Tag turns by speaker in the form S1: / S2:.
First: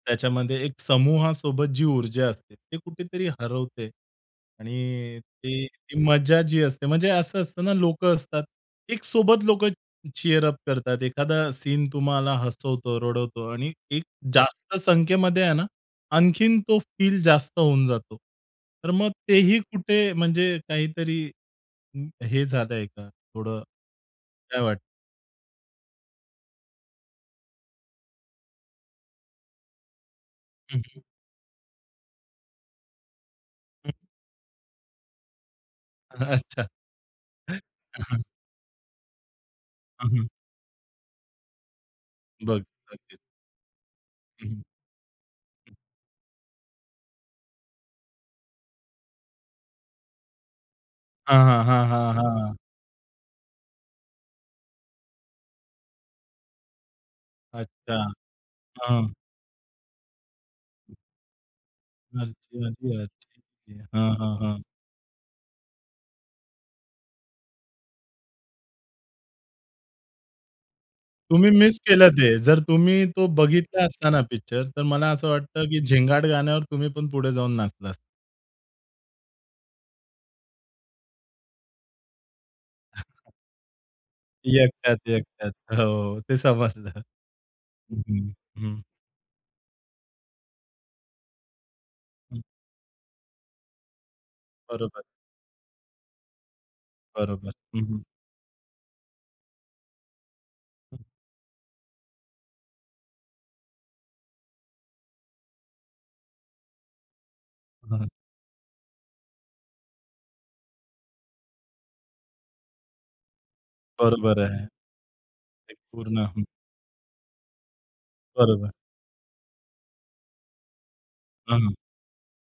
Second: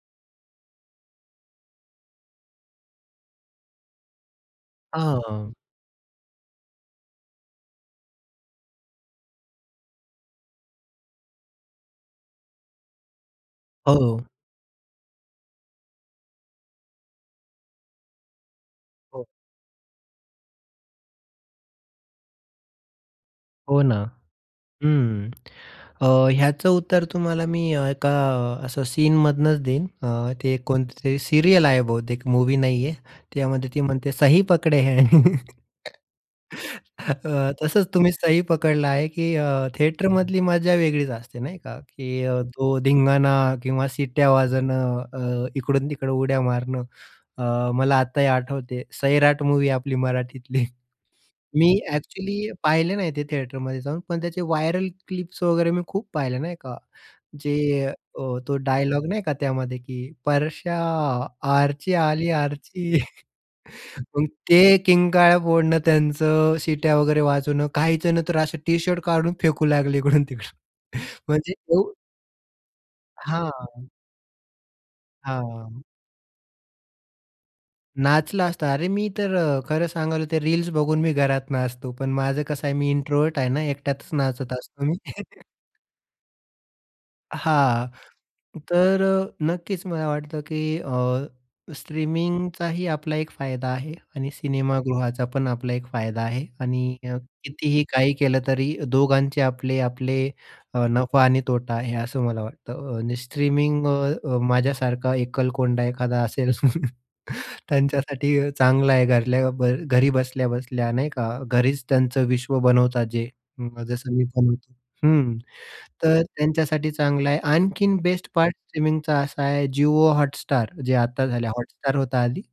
S1: त्याच्यामध्ये एक समूहासोबत जी ऊर्जा असते ते कुठेतरी हरवते
S2: अ,
S1: आणि
S2: हं.
S1: ती ती मजा जी असते म्हणजे असं असतं ना लोकं असतात. एक सोबत लोकं चीअर अप करतात एखादा सीन तुम्हाला हसवतो, रडवतो आणि एक
S2: हो.
S1: जास्त संख्येमध्ये आहे ना आणखीन तो फील जास्त होऊन जातो. तर मग
S2: हो.
S1: तेही कुठे म्हणजे काहीतरी हे झालंय का थोडं
S2: हो, ना.
S1: काय वाटतं?
S2: हं. अ, ह्याचं उत्तर तुम्हाला मी एका असं सीनमधनंच देईन अ, ते
S1: हं,
S2: कोणते
S1: हं.
S2: तरी सीरियल आहे बहुतेक मूव्ही नाहीये. त्यामध्ये ती म्हणते, "सही पकडे है."
S1: हं. अच्छा.
S2: अ, हं.
S1: हं,
S2: तसंच तुम्ही
S1: हं.
S2: सही पकडला आहे की अ,
S1: हं, हं.
S2: थिएटरमधली मज्जा वेगळीच असते नाही का? की
S1: बघ
S2: तो
S1: नक्कीच.
S2: धिंगाणा किंवा शिट्ट्या
S1: हं, हं.
S2: वाजवणं, अ, इकडून-तिकडं उड्या मारणं. अ, मला आताही आठवते सैराट मूव्ही आपली मराठीतली.
S1: हां, हां,
S2: मी
S1: हां, हां,
S2: एक्चुअली
S1: हां.
S2: पाहिले नाही ते थिएटरमध्ये जाऊन पण त्याचे व्हायरल क्लिप्स वगैरे मी खूप पाहिले नाही का. जे
S1: अच्छा.
S2: अ, तो डायलॉग
S1: हां.
S2: नाही का त्यामध्ये की, "परशा आर्ची आली, आर्ची."
S1: [unintelligible] ,हां,
S2: मग
S1: हां, हां.
S2: ते किंकाळ्या फोडणं त्यांचं, शिट्या वगैरे वाजवणं. काहीजण तर नंतर अ, टी-शर्ट काढून फेकू लागले इकडून-तिकडून
S1: तुम्ही
S2: म्हणजे।
S1: मिस
S2: [unintelligible]
S1: केलं ते जर तुम्ही तो बघितला
S2: हां.
S1: असता ना पिक्चर तर मला असं वाटतं की
S2: हां.
S1: झिंगाट गाण्यावर तुम्ही पण पुढे जाऊन नाचला असता.
S2: नाचला असता. अरे मी तर खरं सांगाल ते रील्स बघून मी घरात नाचतो. पण माझं कसं आहे मी इंट्रोव्हर्ट आहे ना एकट्यातच नाचत असतो मी.
S1: एकट्यात. एकट्यात. हो ते समजलं.
S2: हां.
S1: हं, हं, हं.
S2: तर नक्कीच मला वाटतं की अ,
S1: हं.
S2: स्ट्रीमिंगचाही आपला एक फायदा आहे आणि
S1: बरोबर.
S2: सिनेमागृहाचा पण आपला एक फायदा आहे आणि अ,
S1: बरोबर.
S2: कितीही
S1: हं, हं.
S2: काही केलं तरी दोघांचे आपले आपले अ, नफा आणि तोटा आहे असं मला वाटतं अ, आणि स्ट्रीमिंग अ, माझ्यासारखा एकलकोंडा एखादा असेल,
S1: हं, हं.
S2: त्यांच्यासाठी चांगला आहे घरल्या बर घरी बसल्या-बसल्या नाही का? घरीच त्यांचं विश्व बनवतात जे. जसं मी
S1: बरोबर आहे.
S2: बनवतो. हं
S1: एक
S2: तर
S1: पूर्ण हं.
S2: त्यांच्यासाठी चांगला आहे. आणखीन बेस्ट पार्ट
S1: बरोबर.
S2: स्ट्रीमिंगचा असा आहे जिओ हॉटस्टार जे आता झालय.
S1: हं, हं.
S2: हॉटस्टार होत आधी.